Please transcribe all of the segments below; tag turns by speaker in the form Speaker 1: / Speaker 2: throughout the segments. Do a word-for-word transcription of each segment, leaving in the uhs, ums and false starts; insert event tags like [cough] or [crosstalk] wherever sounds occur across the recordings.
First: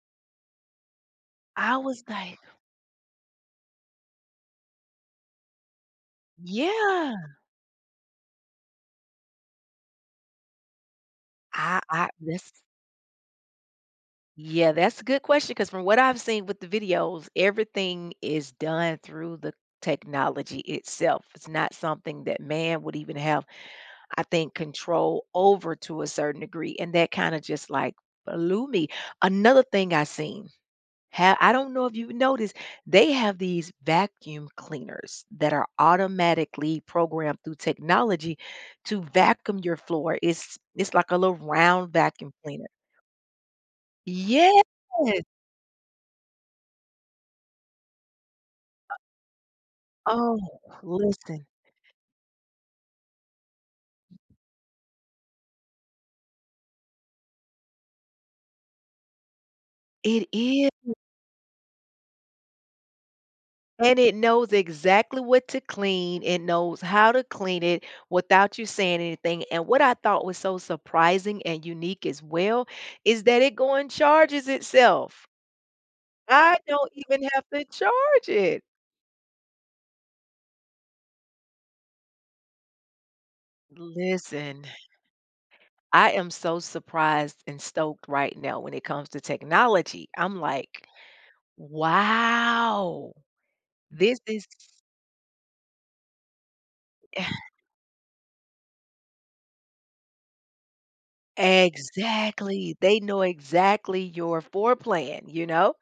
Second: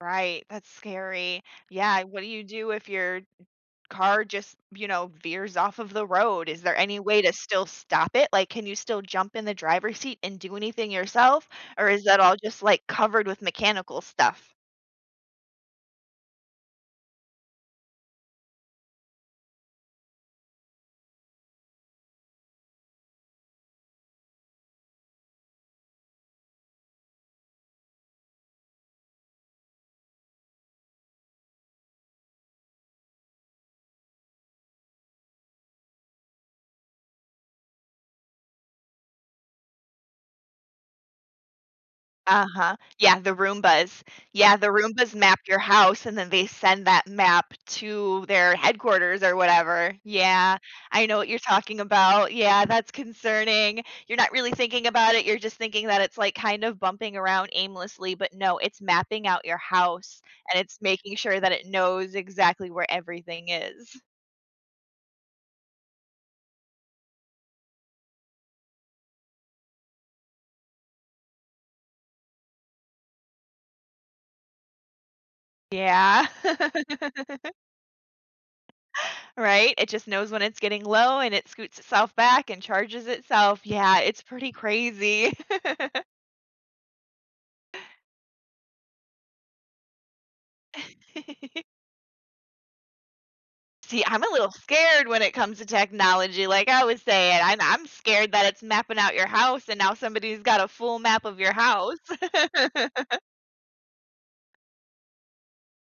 Speaker 1: Right, that's scary.
Speaker 2: I
Speaker 1: Yeah,
Speaker 2: was,
Speaker 1: what do
Speaker 2: like
Speaker 1: you do if your car just, you know, veers off of the road? Is there any
Speaker 2: Yeah.
Speaker 1: way to still stop it? Like, can you still jump in the driver's seat and do anything yourself,
Speaker 2: I
Speaker 1: or is
Speaker 2: I
Speaker 1: that all
Speaker 2: this
Speaker 1: just, like, covered with mechanical stuff?
Speaker 2: Yeah, that's a good question 'cause from what I've seen with the videos, everything is done through the technology itself. It's not something that man would even have, I think, control over to a certain degree, and that kinda just, like, blew me. Another thing I seen, ha I don't know if you've noticed, they have these vacuum cleaners that are automatically programmed through technology to vacuum your floor. It's it's like a little round vacuum cleaner.
Speaker 1: Uh-huh. Yeah, the Roombas. Yeah,
Speaker 2: Yes!
Speaker 1: the Roombas map your house, and then they send that map to their
Speaker 2: Uh
Speaker 1: headquarters or whatever,
Speaker 2: Oh,
Speaker 1: yeah. I know what you're
Speaker 2: listen
Speaker 1: talking about, yeah, that's concerning. You're not really thinking about it, you're just thinking that it's, like, kind of bumping around aimlessly, but no, it's mapping out your house,
Speaker 2: It
Speaker 1: and it's
Speaker 2: is.
Speaker 1: making sure that it knows exactly where everything
Speaker 2: And
Speaker 1: is.
Speaker 2: it knows exactly what to clean, it knows how to clean it without you saying anything and what I thought was so surprising and unique as well, is that it go and charges itself.
Speaker 1: Yeah.
Speaker 2: I don't even have
Speaker 1: [laughs]
Speaker 2: to charge it!
Speaker 1: Right? It just knows when it's getting low and it scoots itself back and charges itself. Yeah, it's pretty
Speaker 2: Listen [sighs]
Speaker 1: crazy. [laughs]
Speaker 2: I am so surprised and stoked right now when it comes to technology. I'm like,
Speaker 1: [giggles]
Speaker 2: "Wow.
Speaker 1: See,
Speaker 2: This
Speaker 1: I'm a
Speaker 2: is"
Speaker 1: little scared when it comes to technology. Like I was saying,
Speaker 2: [sighs]
Speaker 1: I'm I'm scared that it's mapping out your house and now somebody's got a full map of your house.
Speaker 2: Exactly, they
Speaker 1: [laughs]
Speaker 2: know exactly your four plan, you know?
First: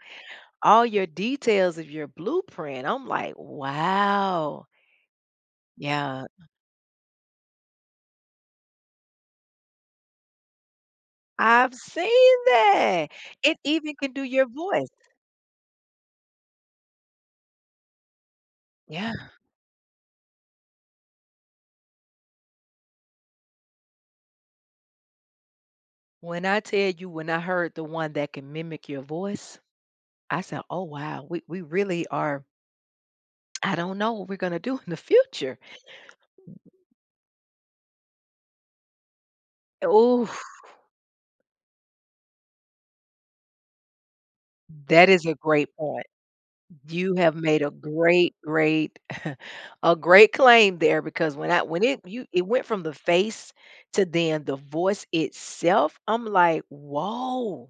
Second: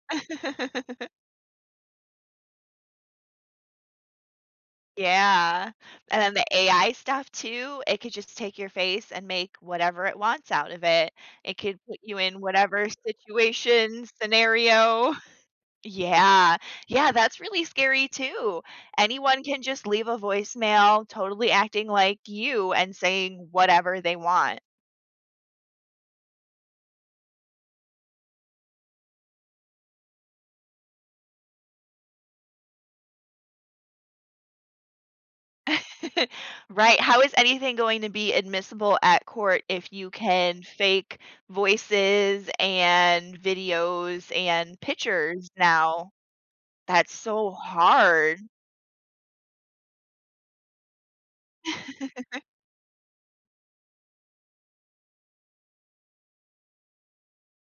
Speaker 2: All your
Speaker 1: [giggles]
Speaker 2: details of your blueprint. I'm like, "Wow."
Speaker 1: Yeah, and
Speaker 2: Yeah.
Speaker 1: then the AI stuff, too, it could just take your face and make whatever it wants out of it. It
Speaker 2: I've
Speaker 1: could put you
Speaker 2: seen
Speaker 1: in whatever
Speaker 2: that! It even
Speaker 1: situation,
Speaker 2: can do your voice.
Speaker 1: scenario. Yeah, yeah, that's really scary, too,
Speaker 2: Yeah.
Speaker 1: anyone can just leave a voicemail totally acting like you and saying whatever they want.
Speaker 2: When I tell you, when I heard the one that can mimic your voice, I said, "Oh, wow. We we really are" "I don't know what we're gonna do in the future."
Speaker 1: [laughs] Right, how is anything going to be admissible at court
Speaker 2: A
Speaker 1: if you
Speaker 2: Oof.
Speaker 1: can fake voices and videos and
Speaker 2: That is a
Speaker 1: pictures
Speaker 2: great point.
Speaker 1: now? That's
Speaker 2: You have
Speaker 1: so
Speaker 2: made a great,
Speaker 1: hard.
Speaker 2: great [scoffs] a great claim there because when I when it you
Speaker 1: [giggles]
Speaker 2: it went from the face to, then, the voice itself, I'm like, "Woah."